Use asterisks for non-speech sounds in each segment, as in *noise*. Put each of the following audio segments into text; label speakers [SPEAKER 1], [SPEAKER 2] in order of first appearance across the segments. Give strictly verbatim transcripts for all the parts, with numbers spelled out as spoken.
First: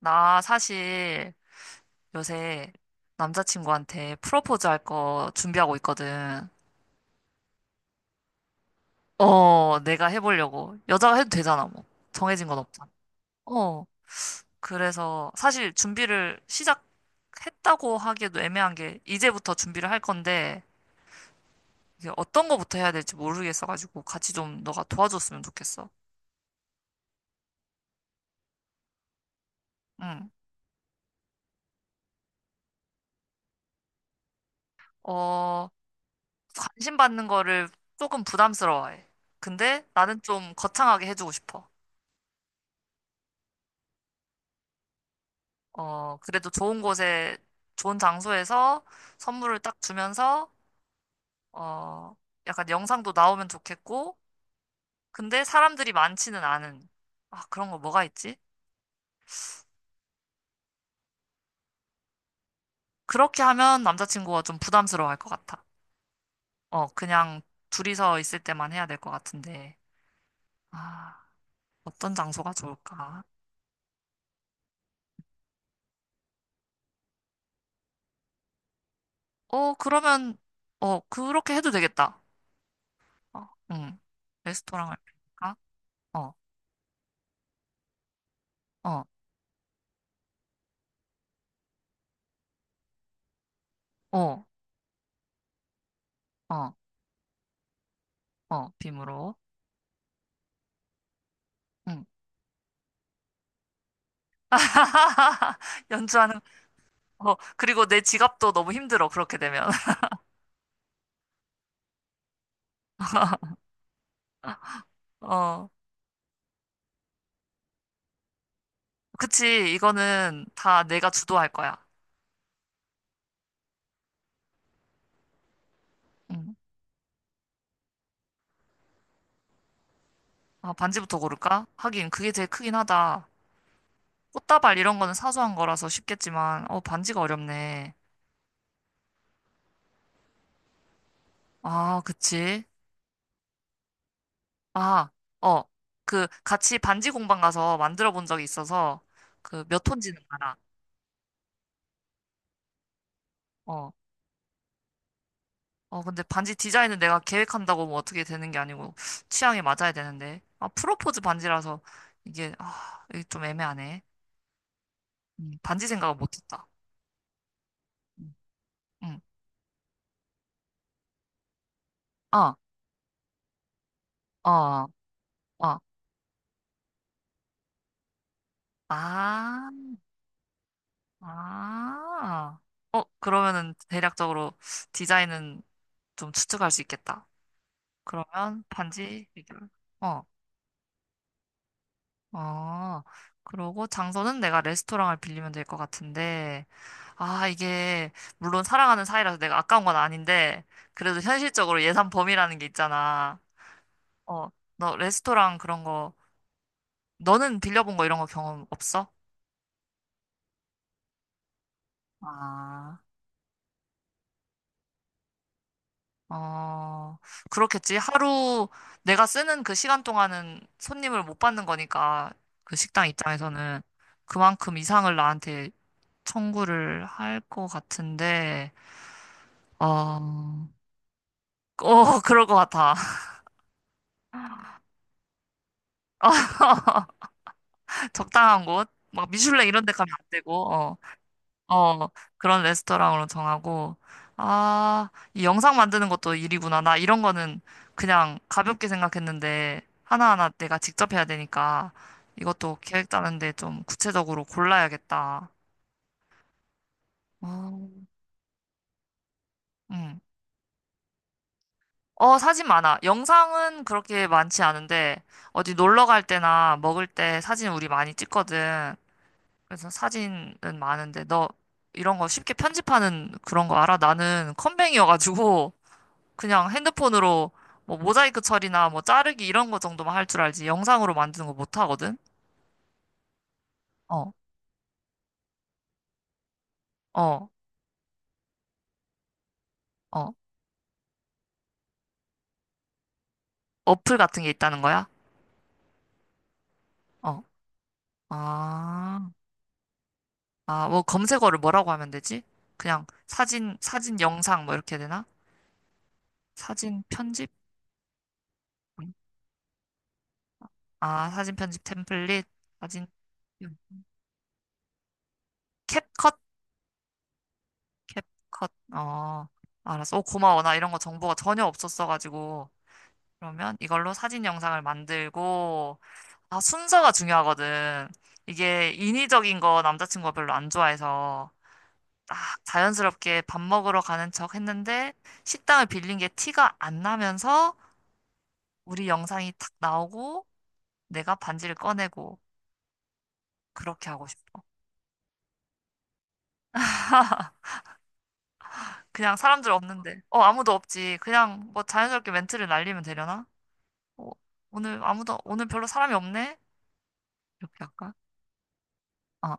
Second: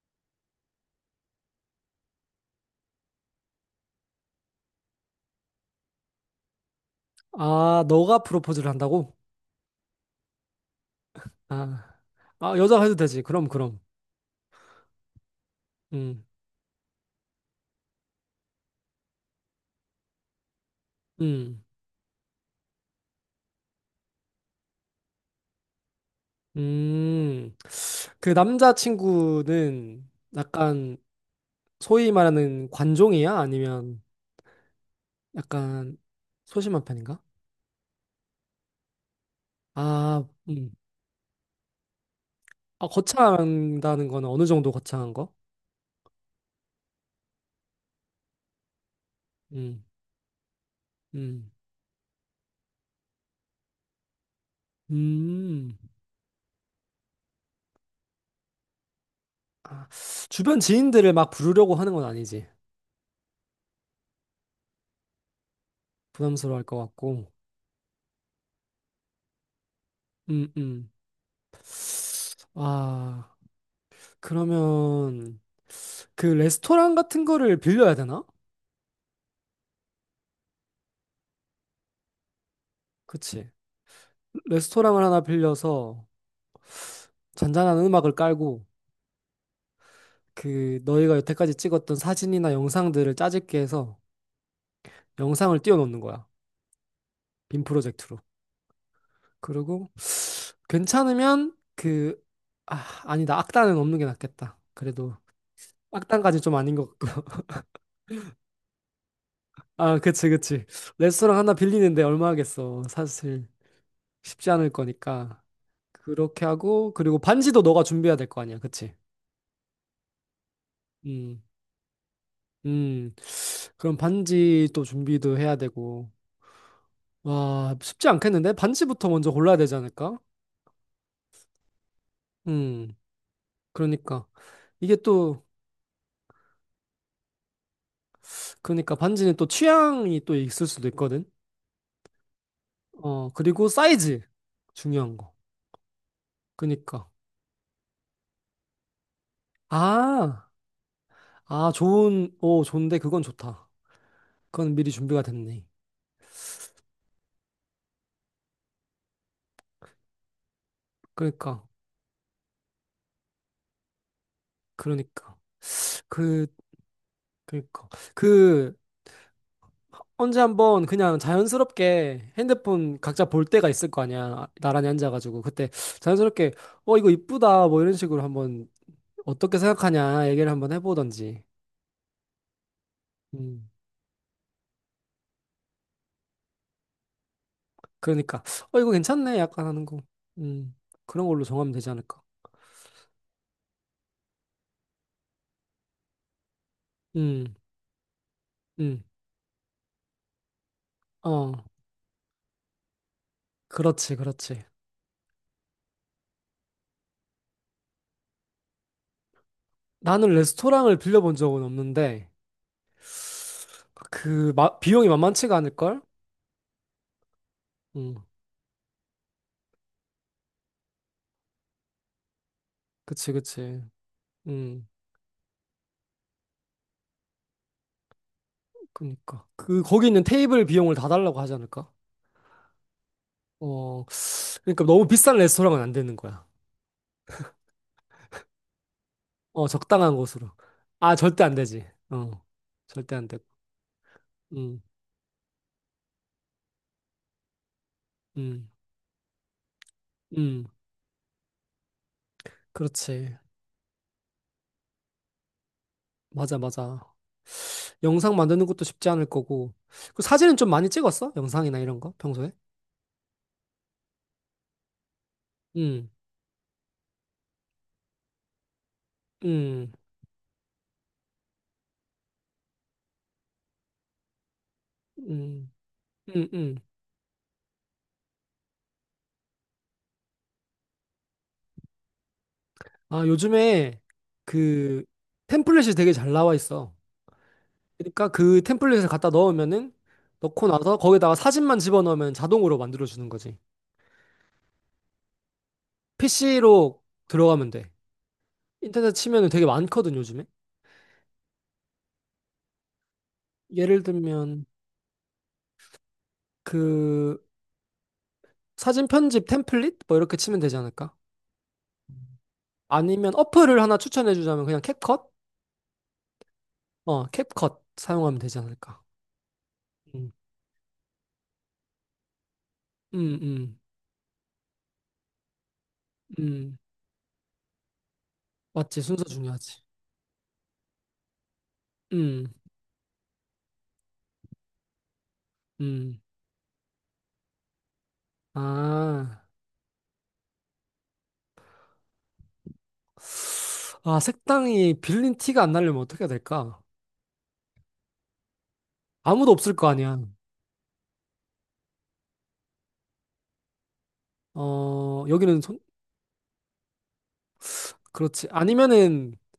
[SPEAKER 1] 나 사실 요새 남자친구한테 프로포즈 할 거 준비하고 있거든.
[SPEAKER 2] 아, 너가 프로포즈를 한다고?
[SPEAKER 1] 어, 내가 해보려고. 여자가 해도 되잖아, 뭐.
[SPEAKER 2] 아,
[SPEAKER 1] 정해진
[SPEAKER 2] 아,
[SPEAKER 1] 건
[SPEAKER 2] 여자가
[SPEAKER 1] 없잖아.
[SPEAKER 2] 해도 되지. 그럼, 그럼.
[SPEAKER 1] 어, 그래서 사실
[SPEAKER 2] 음,
[SPEAKER 1] 준비를 시작했다고 하기에도 애매한 게 이제부터 준비를 할 건데
[SPEAKER 2] 음,
[SPEAKER 1] 이게 어떤 거부터 해야 될지 모르겠어가지고 같이 좀 너가 도와줬으면 좋겠어.
[SPEAKER 2] 음. 그 남자친구는
[SPEAKER 1] 응.
[SPEAKER 2] 약간 소위 말하는 관종이야? 아니면
[SPEAKER 1] 어,
[SPEAKER 2] 약간 소심한
[SPEAKER 1] 관심
[SPEAKER 2] 편인가?
[SPEAKER 1] 받는 거를 조금 부담스러워해. 근데 나는
[SPEAKER 2] 아,
[SPEAKER 1] 좀
[SPEAKER 2] 음.
[SPEAKER 1] 거창하게 해주고 싶어.
[SPEAKER 2] 아, 거창한다는 건 어느 정도 거창한 거?
[SPEAKER 1] 어, 그래도 좋은 곳에, 좋은 장소에서 선물을 딱
[SPEAKER 2] 음,
[SPEAKER 1] 주면서,
[SPEAKER 2] 음,
[SPEAKER 1] 어, 약간 영상도 나오면 좋겠고, 근데
[SPEAKER 2] 음.
[SPEAKER 1] 사람들이 많지는 않은, 아, 그런 거 뭐가 있지?
[SPEAKER 2] 아, 주변 지인들을 막 부르려고 하는 건 아니지.
[SPEAKER 1] 그렇게 하면 남자친구가 좀 부담스러워할 것 같아.
[SPEAKER 2] 부담스러워할 것
[SPEAKER 1] 어,
[SPEAKER 2] 같고.
[SPEAKER 1] 그냥 둘이서 있을 때만 해야 될 것 같은데,
[SPEAKER 2] 음, 음.
[SPEAKER 1] 아, 어떤 장소가 좋을까?
[SPEAKER 2] 아. 그러면 그 레스토랑 같은 거를 빌려야 되나?
[SPEAKER 1] 어, 그러면, 어, 그렇게 해도 되겠다. 어,
[SPEAKER 2] 그치.
[SPEAKER 1] 응. 레스토랑을
[SPEAKER 2] 레스토랑을 하나
[SPEAKER 1] 빌릴까?
[SPEAKER 2] 빌려서
[SPEAKER 1] 어,
[SPEAKER 2] 잔잔한 음악을 깔고
[SPEAKER 1] 어,
[SPEAKER 2] 그 너희가 여태까지 찍었던 사진이나 영상들을 짜집게 해서
[SPEAKER 1] 어,
[SPEAKER 2] 영상을 띄워놓는 거야.
[SPEAKER 1] 어,
[SPEAKER 2] 빔 프로젝트로.
[SPEAKER 1] 어, 빔으로.
[SPEAKER 2] 그리고 괜찮으면
[SPEAKER 1] 응.
[SPEAKER 2] 그, 아, 아니다. 악단은 없는 게 낫겠다. 그래도
[SPEAKER 1] *laughs* 연주하는
[SPEAKER 2] 악단까지 좀 아닌 것 같고.
[SPEAKER 1] 거.
[SPEAKER 2] *laughs*
[SPEAKER 1] 그리고 내 지갑도 너무 힘들어, 그렇게 되면.
[SPEAKER 2] 아, 그치, 그치. 레스토랑 하나 빌리는데 얼마 하겠어. 사실 쉽지 않을
[SPEAKER 1] *laughs*
[SPEAKER 2] 거니까.
[SPEAKER 1] 어,
[SPEAKER 2] 그렇게 하고, 그리고 반지도 너가 준비해야 될 거 아니야. 그치?
[SPEAKER 1] 그치. 이거는 다 내가
[SPEAKER 2] 음,
[SPEAKER 1] 주도할 거야.
[SPEAKER 2] 음. 그럼 반지 또 준비도 해야 되고.
[SPEAKER 1] 응.
[SPEAKER 2] 와, 쉽지 않겠는데? 반지부터 먼저 골라야 되지 않을까?
[SPEAKER 1] 아, 반지부터 고를까? 하긴, 그게 제일 크긴
[SPEAKER 2] 음,
[SPEAKER 1] 하다.
[SPEAKER 2] 그러니까.
[SPEAKER 1] 꽃다발
[SPEAKER 2] 이게
[SPEAKER 1] 이런 거는
[SPEAKER 2] 또,
[SPEAKER 1] 사소한 거라서 쉽겠지만, 어, 반지가 어렵네.
[SPEAKER 2] 그러니까 반지는 또 취향이 또 있을 수도 있거든.
[SPEAKER 1] 아, 그치.
[SPEAKER 2] 어, 그리고 사이즈.
[SPEAKER 1] 아,
[SPEAKER 2] 중요한 거.
[SPEAKER 1] 어, 그, 같이 반지
[SPEAKER 2] 그러니까.
[SPEAKER 1] 공방 가서 만들어 본 적이 있어서, 그, 몇 톤지는
[SPEAKER 2] 아,
[SPEAKER 1] 알아.
[SPEAKER 2] 아, 좋은, 오, 좋은데 그건 좋다.
[SPEAKER 1] 어,
[SPEAKER 2] 그건 미리 준비가 됐네.
[SPEAKER 1] 어, 근데 반지 디자인은 내가 계획한다고 뭐 어떻게 되는 게 아니고 취향에 맞아야 되는데. 아, 프로포즈
[SPEAKER 2] 그러니까,
[SPEAKER 1] 반지라서 이게, 아, 이게 좀 애매하네.
[SPEAKER 2] 그러니까.
[SPEAKER 1] 음, 반지 생각을
[SPEAKER 2] 그,
[SPEAKER 1] 못했다.
[SPEAKER 2] 그러니까.
[SPEAKER 1] 음,
[SPEAKER 2] 그,
[SPEAKER 1] 음.
[SPEAKER 2] 언제 한번 그냥 자연스럽게
[SPEAKER 1] 어,
[SPEAKER 2] 핸드폰 각자 볼 때가 있을 거 아니야.
[SPEAKER 1] 어,
[SPEAKER 2] 나란히 앉아가지고. 그때
[SPEAKER 1] 어.
[SPEAKER 2] 자연스럽게, 어, 이거 이쁘다. 뭐 이런 식으로 한번 어떻게
[SPEAKER 1] 아,
[SPEAKER 2] 생각하냐 얘기를 한번 해보던지.
[SPEAKER 1] 아. 어,
[SPEAKER 2] 음,
[SPEAKER 1] 그러면은 대략적으로 디자인은 좀 추측할 수 있겠다.
[SPEAKER 2] 그러니까,
[SPEAKER 1] 그러면
[SPEAKER 2] 어, 이거
[SPEAKER 1] 반지
[SPEAKER 2] 괜찮네. 약간
[SPEAKER 1] 해결.
[SPEAKER 2] 하는 거.
[SPEAKER 1] 어,
[SPEAKER 2] 음, 그런 걸로 정하면 되지 않을까.
[SPEAKER 1] 어. 그러고 장소는 내가 레스토랑을 빌리면 될 것 같은데. 아,
[SPEAKER 2] 음,
[SPEAKER 1] 이게, 물론
[SPEAKER 2] 음,
[SPEAKER 1] 사랑하는 사이라서 내가 아까운 건 아닌데, 그래도
[SPEAKER 2] 어,
[SPEAKER 1] 현실적으로 예산 범위라는 게 있잖아.
[SPEAKER 2] 그렇지,
[SPEAKER 1] 어,
[SPEAKER 2] 그렇지.
[SPEAKER 1] 너 레스토랑 그런 거, 너는 빌려본 거 이런 거 경험 없어?
[SPEAKER 2] 나는 레스토랑을 빌려본 적은 없는데,
[SPEAKER 1] 아,
[SPEAKER 2] 그, 마- 비용이 만만치가 않을걸?
[SPEAKER 1] 어, 그렇겠지.
[SPEAKER 2] 음,
[SPEAKER 1] 하루 내가 쓰는 그 시간 동안은 손님을 못 받는 거니까, 그 식당
[SPEAKER 2] 그치,
[SPEAKER 1] 입장에서는
[SPEAKER 2] 그치.
[SPEAKER 1] 그만큼
[SPEAKER 2] 음,
[SPEAKER 1] 이상을 나한테 청구를 할 것 같은데,
[SPEAKER 2] 그니까. 그, 거기 있는
[SPEAKER 1] 어,
[SPEAKER 2] 테이블 비용을 다 달라고 하지 않을까?
[SPEAKER 1] 어, 그럴 것 같아. *laughs*
[SPEAKER 2] 어, 그러니까 너무 비싼 레스토랑은 안 되는 거야.
[SPEAKER 1] 적당한 곳, 막 미슐랭
[SPEAKER 2] 어,
[SPEAKER 1] 이런 데 가면
[SPEAKER 2] 적당한
[SPEAKER 1] 안
[SPEAKER 2] 곳으로.
[SPEAKER 1] 되고, 어,
[SPEAKER 2] 아, 절대 안 되지.
[SPEAKER 1] 어,
[SPEAKER 2] 어,
[SPEAKER 1] 그런
[SPEAKER 2] 절대
[SPEAKER 1] 레스토랑으로
[SPEAKER 2] 안 되고.
[SPEAKER 1] 정하고,
[SPEAKER 2] 음,
[SPEAKER 1] 아, 이 영상 만드는 것도 일이구나. 나 이런 거는 그냥
[SPEAKER 2] 음,
[SPEAKER 1] 가볍게 생각했는데, 하나하나
[SPEAKER 2] 음,
[SPEAKER 1] 내가 직접 해야 되니까, 이것도 계획
[SPEAKER 2] 그렇지.
[SPEAKER 1] 짜는데 좀 구체적으로 골라야겠다.
[SPEAKER 2] 맞아, 맞아.
[SPEAKER 1] 어,
[SPEAKER 2] 영상 만드는 것도 쉽지 않을 거고.
[SPEAKER 1] 음.
[SPEAKER 2] 그 사진은 좀 많이 찍었어? 영상이나 이런 거
[SPEAKER 1] 어,
[SPEAKER 2] 평소에?
[SPEAKER 1] 사진 많아. 영상은 그렇게 많지 않은데, 어디 놀러
[SPEAKER 2] 음,
[SPEAKER 1] 갈 때나 먹을 때 사진 우리 많이 찍거든. 그래서
[SPEAKER 2] 음,
[SPEAKER 1] 사진은 많은데 너 이런 거 쉽게 편집하는 그런 거 알아? 나는
[SPEAKER 2] 음,
[SPEAKER 1] 컴맹이어가지고 *laughs*
[SPEAKER 2] 음,
[SPEAKER 1] 그냥
[SPEAKER 2] 음.
[SPEAKER 1] 핸드폰으로 뭐 모자이크 처리나 뭐 자르기 이런 거 정도만 할 줄 알지 영상으로 만드는 거 못 하거든?
[SPEAKER 2] 아, 요즘에
[SPEAKER 1] 어,
[SPEAKER 2] 그 템플릿이 되게 잘 나와 있어.
[SPEAKER 1] 어,
[SPEAKER 2] 그러니까 그 템플릿을 갖다 넣으면은
[SPEAKER 1] 어.
[SPEAKER 2] 넣고 나서 거기다가 사진만 집어넣으면 자동으로 만들어주는 거지.
[SPEAKER 1] 어플 같은 게 있다는 거야?
[SPEAKER 2] 피씨로
[SPEAKER 1] 어.
[SPEAKER 2] 들어가면 돼. 인터넷
[SPEAKER 1] 아,
[SPEAKER 2] 치면은 되게 많거든, 요즘에.
[SPEAKER 1] 아, 뭐 검색어를 뭐라고 하면 되지? 그냥 사진,
[SPEAKER 2] 예를
[SPEAKER 1] 사진 영상
[SPEAKER 2] 들면
[SPEAKER 1] 뭐 이렇게 되나? 사진
[SPEAKER 2] 그
[SPEAKER 1] 편집?
[SPEAKER 2] 사진 편집 템플릿 뭐 이렇게 치면 되지 않을까?
[SPEAKER 1] 아, 사진 편집 템플릿, 사진
[SPEAKER 2] 아니면 어플을 하나 추천해 주자면 그냥 캡컷?
[SPEAKER 1] 캡컷
[SPEAKER 2] 어, 캡컷 사용하면 되지
[SPEAKER 1] 캡컷.
[SPEAKER 2] 않을까?
[SPEAKER 1] 어, 알았어. 오,
[SPEAKER 2] 음.
[SPEAKER 1] 고마워. 나 이런 거 정보가 전혀 없었어가지고.
[SPEAKER 2] 음,
[SPEAKER 1] 그러면
[SPEAKER 2] 음.
[SPEAKER 1] 이걸로 사진 영상을 만들고, 아,
[SPEAKER 2] 음.
[SPEAKER 1] 순서가 중요하거든. 이게
[SPEAKER 2] 맞지. 순서
[SPEAKER 1] 인위적인 거
[SPEAKER 2] 중요하지.
[SPEAKER 1] 남자친구가 별로 안 좋아해서
[SPEAKER 2] 음.
[SPEAKER 1] 딱 자연스럽게 밥 먹으러 가는 척 했는데 식당을 빌린
[SPEAKER 2] 음.
[SPEAKER 1] 게 티가 안 나면서 우리
[SPEAKER 2] 아.
[SPEAKER 1] 영상이 탁 나오고 내가 반지를 꺼내고 그렇게
[SPEAKER 2] 아,
[SPEAKER 1] 하고 싶어.
[SPEAKER 2] 색당이 빌린 티가 안 나려면 어떻게 해야 될까?
[SPEAKER 1] 그냥
[SPEAKER 2] 아무도
[SPEAKER 1] 사람들
[SPEAKER 2] 없을 거 아니야.
[SPEAKER 1] 없는데. 어, 아무도 없지. 그냥 뭐 자연스럽게 멘트를 날리면 되려나? 어, 오늘
[SPEAKER 2] 어,
[SPEAKER 1] 아무도,
[SPEAKER 2] 여기는
[SPEAKER 1] 오늘
[SPEAKER 2] 손,
[SPEAKER 1] 별로 사람이 없네? 이렇게 할까?
[SPEAKER 2] 그렇지. 아니면은
[SPEAKER 1] 어.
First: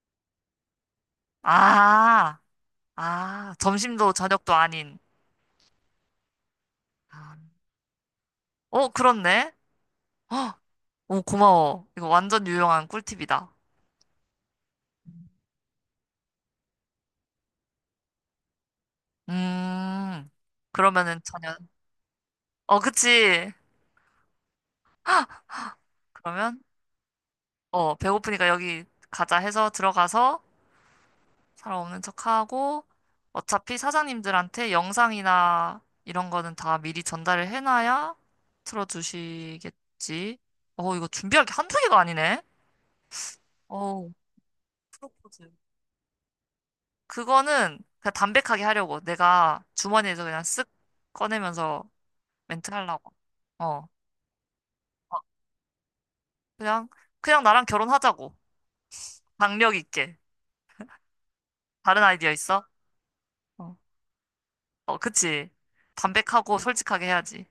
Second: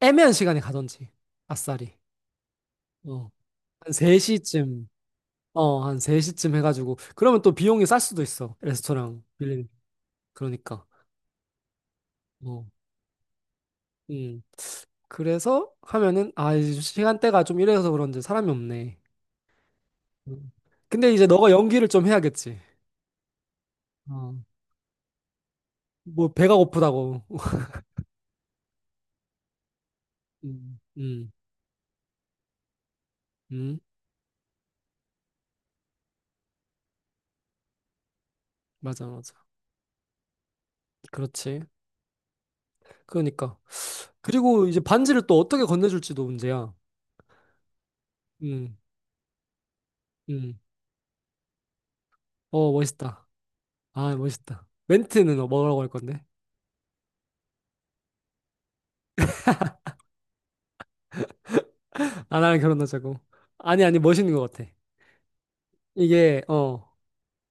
[SPEAKER 2] 애매한 시간에 가던지. 아싸리.
[SPEAKER 1] 아,
[SPEAKER 2] 어,
[SPEAKER 1] 아,
[SPEAKER 2] 한
[SPEAKER 1] 점심도 저녁도
[SPEAKER 2] 세 시쯤,
[SPEAKER 1] 아닌.
[SPEAKER 2] 어, 한 세 시쯤 해가지고,
[SPEAKER 1] 아,
[SPEAKER 2] 그러면 또 비용이 쌀 수도 있어.
[SPEAKER 1] 어,
[SPEAKER 2] 레스토랑
[SPEAKER 1] 그렇네?
[SPEAKER 2] 빌리는.
[SPEAKER 1] 어,
[SPEAKER 2] 그러니까,
[SPEAKER 1] 오, 고마워. 이거 완전
[SPEAKER 2] 어,
[SPEAKER 1] 유용한 꿀팁이다.
[SPEAKER 2] 음. 그래서 하면은, 아, 이제 시간대가 좀 이래서 그런지 사람이 없네.
[SPEAKER 1] 음,
[SPEAKER 2] 음. 근데
[SPEAKER 1] 그러면은
[SPEAKER 2] 이제 너가
[SPEAKER 1] 저녁,
[SPEAKER 2] 연기를 좀 해야겠지.
[SPEAKER 1] 어, 그치.
[SPEAKER 2] 어, 뭐, 배가
[SPEAKER 1] 그러면,
[SPEAKER 2] 고프다고. *laughs*
[SPEAKER 1] 어, 배고프니까 여기 가자 해서 들어가서
[SPEAKER 2] 음, 음,
[SPEAKER 1] 사람 없는 척하고 어차피
[SPEAKER 2] 음,
[SPEAKER 1] 사장님들한테 영상이나 이런 거는 다 미리 전달을 해놔야
[SPEAKER 2] 맞아, 맞아.
[SPEAKER 1] 틀어주시겠지. 어, 이거 준비할 게
[SPEAKER 2] 그렇지.
[SPEAKER 1] 한두 개가 아니네.
[SPEAKER 2] 그러니까.
[SPEAKER 1] 어,
[SPEAKER 2] 그리고 이제 반지를 또
[SPEAKER 1] 프로포즈.
[SPEAKER 2] 어떻게 건네줄지도 문제야.
[SPEAKER 1] 그거는 그냥 담백하게
[SPEAKER 2] 음,
[SPEAKER 1] 하려고. 내가 주머니에서 그냥
[SPEAKER 2] 음.
[SPEAKER 1] 쓱 꺼내면서 멘트
[SPEAKER 2] 어,
[SPEAKER 1] 하려고.
[SPEAKER 2] 멋있다.
[SPEAKER 1] 어,
[SPEAKER 2] 아, 멋있다. 멘트는 뭐, 뭐라고 할 건데?
[SPEAKER 1] 그냥, 그냥 나랑 결혼하자고. 강력 있게. 다른 아이디어
[SPEAKER 2] 아, 나랑
[SPEAKER 1] 있어?
[SPEAKER 2] 결혼하자고.
[SPEAKER 1] 어,
[SPEAKER 2] 아니, 아니, 멋있는 것 같아.
[SPEAKER 1] 어, 그치.
[SPEAKER 2] 이게,
[SPEAKER 1] 담백하고
[SPEAKER 2] 어,
[SPEAKER 1] 솔직하게 해야지.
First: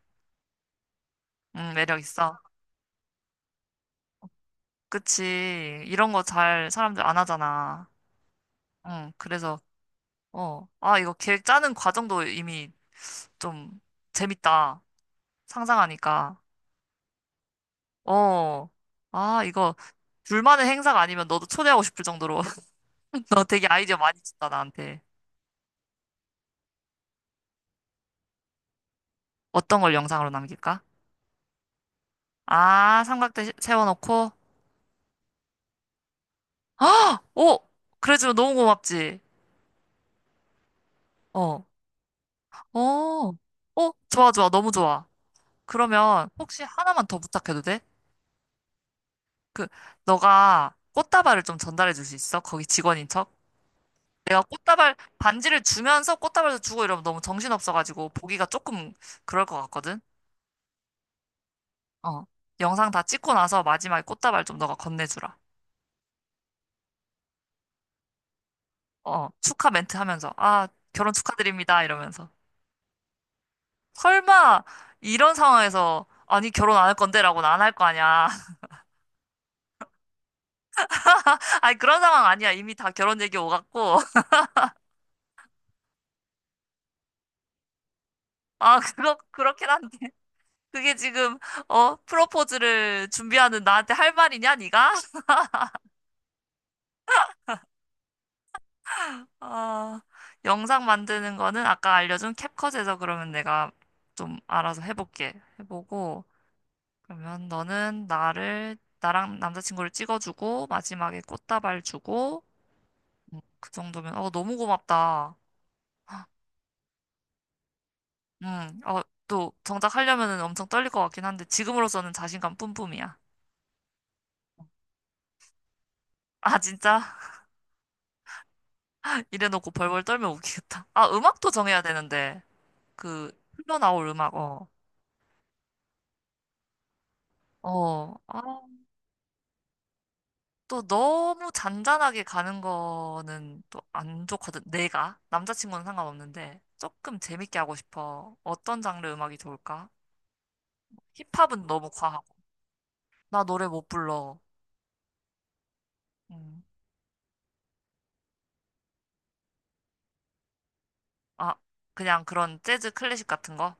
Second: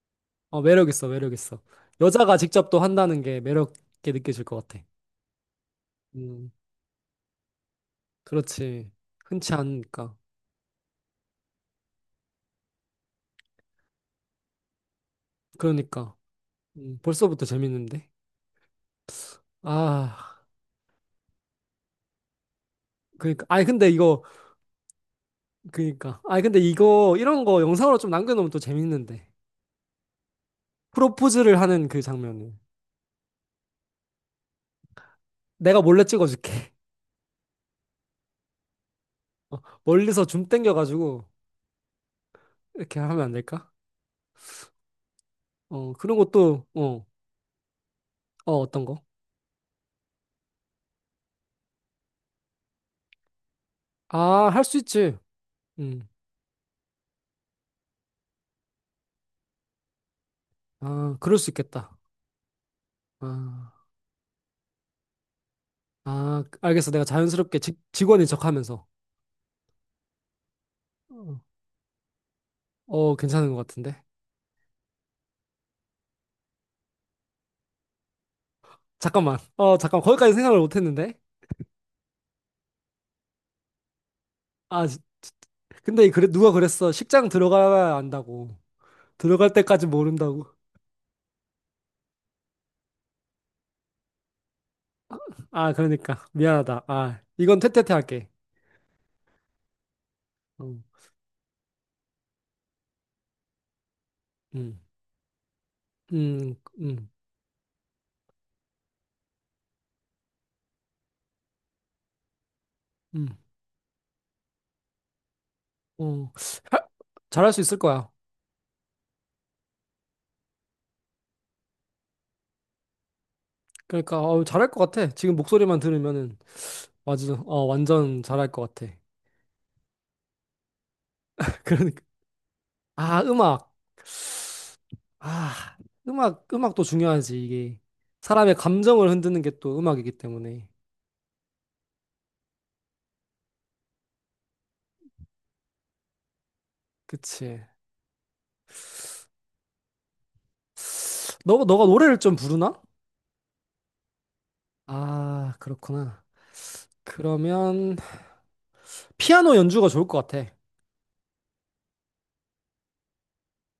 [SPEAKER 2] 어, 매력 있어, 매력 있어.
[SPEAKER 1] 음, 매력
[SPEAKER 2] 여자가
[SPEAKER 1] 있어.
[SPEAKER 2] 직접 또 한다는 게 매력 있게 느껴질 것 같아.
[SPEAKER 1] 그치. 이런 거
[SPEAKER 2] 음,
[SPEAKER 1] 잘 사람들 안 하잖아.
[SPEAKER 2] 그렇지.
[SPEAKER 1] 응,
[SPEAKER 2] 흔치
[SPEAKER 1] 그래서,
[SPEAKER 2] 않으니까.
[SPEAKER 1] 어. 아, 이거 계획 짜는 과정도 이미 좀 재밌다.
[SPEAKER 2] 그러니까.
[SPEAKER 1] 상상하니까.
[SPEAKER 2] 음, 벌써부터 재밌는데?
[SPEAKER 1] 어. 아, 이거
[SPEAKER 2] 아,
[SPEAKER 1] 둘만의 행사가 아니면 너도 초대하고 싶을 정도로. *laughs* 너
[SPEAKER 2] 그니까. 아니,
[SPEAKER 1] 되게
[SPEAKER 2] 근데
[SPEAKER 1] 아이디어 많이
[SPEAKER 2] 이거,
[SPEAKER 1] 준다, 나한테.
[SPEAKER 2] 그니까. 아니, 근데 이거, 이런 거 영상으로 좀 남겨놓으면 또 재밌는데.
[SPEAKER 1] 어떤 걸 영상으로 남길까?
[SPEAKER 2] 프로포즈를 하는 그 장면을.
[SPEAKER 1] 아, 삼각대 시- 세워놓고.
[SPEAKER 2] 내가 몰래 찍어줄게. *laughs*
[SPEAKER 1] 아! 오! 그래주면 너무 고맙지.
[SPEAKER 2] 어, 멀리서 줌 땡겨가지고,
[SPEAKER 1] 어. 어.
[SPEAKER 2] 이렇게 하면 안 될까?
[SPEAKER 1] 어, 좋아, 좋아. 너무 좋아.
[SPEAKER 2] 어, 그런
[SPEAKER 1] 그러면 혹시
[SPEAKER 2] 것도,
[SPEAKER 1] 하나만
[SPEAKER 2] 어,
[SPEAKER 1] 더 부탁해도 돼?
[SPEAKER 2] 어, 어떤 거?
[SPEAKER 1] 그, 너가 꽃다발을 좀 전달해 줄 수 있어? 거기 직원인 척? 내가
[SPEAKER 2] 아, 할 수
[SPEAKER 1] 꽃다발,
[SPEAKER 2] 있지.
[SPEAKER 1] 반지를
[SPEAKER 2] 음.
[SPEAKER 1] 주면서 꽃다발도 주고 이러면 너무 정신없어가지고 보기가 조금 그럴 것 같거든?
[SPEAKER 2] 아, 그럴 수 있겠다.
[SPEAKER 1] 어. 영상 다 찍고 나서
[SPEAKER 2] 아,
[SPEAKER 1] 마지막에 꽃다발 좀 너가 건네주라.
[SPEAKER 2] 아, 알겠어. 내가 자연스럽게 직, 직원인 척 하면서.
[SPEAKER 1] 어. 축하 멘트 하면서, 아, 결혼
[SPEAKER 2] 어,
[SPEAKER 1] 축하드립니다. 이러면서.
[SPEAKER 2] 어, 괜찮은 것 같은데.
[SPEAKER 1] 설마, 이런 상황에서, 아니, 결혼 안 할 건데 라고는 안 할 거 아니야.
[SPEAKER 2] 잠깐만. 어, 잠깐. 거기까지 생각을 못 했는데.
[SPEAKER 1] *laughs* 아니, 그런 상황 아니야. 이미 다 결혼 얘기 오갔고. *laughs*
[SPEAKER 2] 아, 지- 지- 근데 그래, 누가 그랬어. 식장 들어가야 안다고.
[SPEAKER 1] 아, 그거,
[SPEAKER 2] 들어갈
[SPEAKER 1] 그렇긴
[SPEAKER 2] 때까지
[SPEAKER 1] 한데.
[SPEAKER 2] 모른다고.
[SPEAKER 1] 그게 지금 어 프로포즈를 준비하는 나한테 할 말이냐 네가? *laughs*
[SPEAKER 2] 아, 그러니까. 미안하다. 아, 이건 퇴퇴퇴 할게.
[SPEAKER 1] 아,
[SPEAKER 2] 어,
[SPEAKER 1] 영상 만드는 거는 아까 알려준 캡컷에서 그러면 내가 좀
[SPEAKER 2] 음,
[SPEAKER 1] 알아서 해볼게. 해보고
[SPEAKER 2] 음, 음,
[SPEAKER 1] 그러면 너는 나를 나랑 남자친구를 찍어주고 마지막에 꽃다발 주고,
[SPEAKER 2] 음.
[SPEAKER 1] 음, 그 정도면 어 너무 고맙다.
[SPEAKER 2] 어, 하- 잘할 수 있을 거야.
[SPEAKER 1] 음어또 정작 하려면은 엄청 떨릴 것 같긴 한데 지금으로서는 자신감 뿜뿜이야.
[SPEAKER 2] 그러니까, 어, 잘할 것 같아. 지금 목소리만 들으면은.
[SPEAKER 1] 아, 진짜.
[SPEAKER 2] 맞아. 어, 완전 잘할 것 같아.
[SPEAKER 1] *laughs* 이래놓고 벌벌 떨면 웃기겠다. 아, 음악도
[SPEAKER 2] *laughs*
[SPEAKER 1] 정해야
[SPEAKER 2] 그러니까.
[SPEAKER 1] 되는데
[SPEAKER 2] 아,
[SPEAKER 1] 그
[SPEAKER 2] 음악.
[SPEAKER 1] 흘러나올 음악, 어.
[SPEAKER 2] 아, 음악, 음악도 중요하지, 이게.
[SPEAKER 1] 어,
[SPEAKER 2] 사람의
[SPEAKER 1] 아,
[SPEAKER 2] 감정을 흔드는 게 또 음악이기 때문에.
[SPEAKER 1] 또 너무 잔잔하게 가는 거는 또 안 좋거든. 내가 남자친구는 상관없는데 조금 재밌게
[SPEAKER 2] 그치.
[SPEAKER 1] 하고 싶어. 어떤 장르 음악이 좋을까?
[SPEAKER 2] 너,
[SPEAKER 1] 힙합은
[SPEAKER 2] 너가
[SPEAKER 1] 너무
[SPEAKER 2] 노래를
[SPEAKER 1] 과하고.
[SPEAKER 2] 좀 부르나?
[SPEAKER 1] 나 노래 못 불러.
[SPEAKER 2] 아, 그렇구나.
[SPEAKER 1] 음.
[SPEAKER 2] 그러면, 피아노 연주가 좋을 것 같아.
[SPEAKER 1] 아, 그냥 그런 재즈 클래식 같은 거,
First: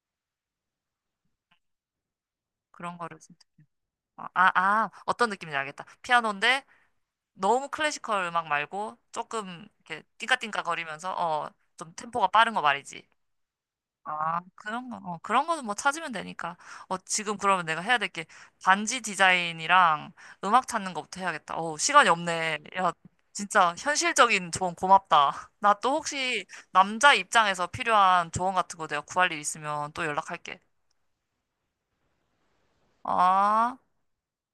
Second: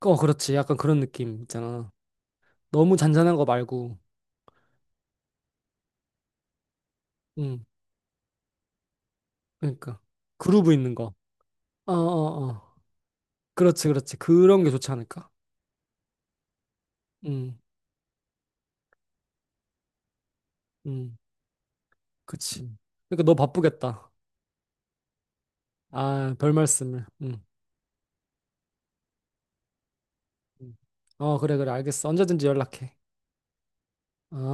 [SPEAKER 2] 어, 그렇지. 약간 그런 느낌 있잖아.
[SPEAKER 1] 그런
[SPEAKER 2] 너무
[SPEAKER 1] 거를
[SPEAKER 2] 잔잔한 거
[SPEAKER 1] 진짜.
[SPEAKER 2] 말고.
[SPEAKER 1] 아, 아, 아, 어떤 느낌인지 알겠다. 피아노인데
[SPEAKER 2] 응,
[SPEAKER 1] 너무 클래시컬 음악 말고 조금
[SPEAKER 2] 그러니까.
[SPEAKER 1] 이렇게 띵까띵까
[SPEAKER 2] 그루브 있는
[SPEAKER 1] 거리면서,
[SPEAKER 2] 거.
[SPEAKER 1] 어,
[SPEAKER 2] 어,
[SPEAKER 1] 좀 템포가
[SPEAKER 2] 어,
[SPEAKER 1] 빠른 거
[SPEAKER 2] 어.
[SPEAKER 1] 말이지.
[SPEAKER 2] 그렇지, 그렇지.
[SPEAKER 1] 아,
[SPEAKER 2] 그런 게
[SPEAKER 1] 그런
[SPEAKER 2] 좋지
[SPEAKER 1] 거, 어,
[SPEAKER 2] 않을까?
[SPEAKER 1] 그런 거는 뭐 찾으면 되니까. 어, 지금
[SPEAKER 2] 응,
[SPEAKER 1] 그러면 내가 해야 될게 반지 디자인이랑 음악 찾는
[SPEAKER 2] 응.
[SPEAKER 1] 것부터 해야겠다. 어, 시간이 없네.
[SPEAKER 2] 그치.
[SPEAKER 1] 야,
[SPEAKER 2] 그러니까 너
[SPEAKER 1] 진짜
[SPEAKER 2] 바쁘겠다.
[SPEAKER 1] 현실적인 조언 고맙다. *laughs* 나 또
[SPEAKER 2] 아,
[SPEAKER 1] 혹시
[SPEAKER 2] 별 말씀을.
[SPEAKER 1] 남자
[SPEAKER 2] 응.
[SPEAKER 1] 입장에서 필요한 조언 같은 거 내가 구할 일 있으면 또 연락할게.
[SPEAKER 2] 응. 어, 그래, 그래, 알겠어. 언제든지 연락해.
[SPEAKER 1] 아.
[SPEAKER 2] 어.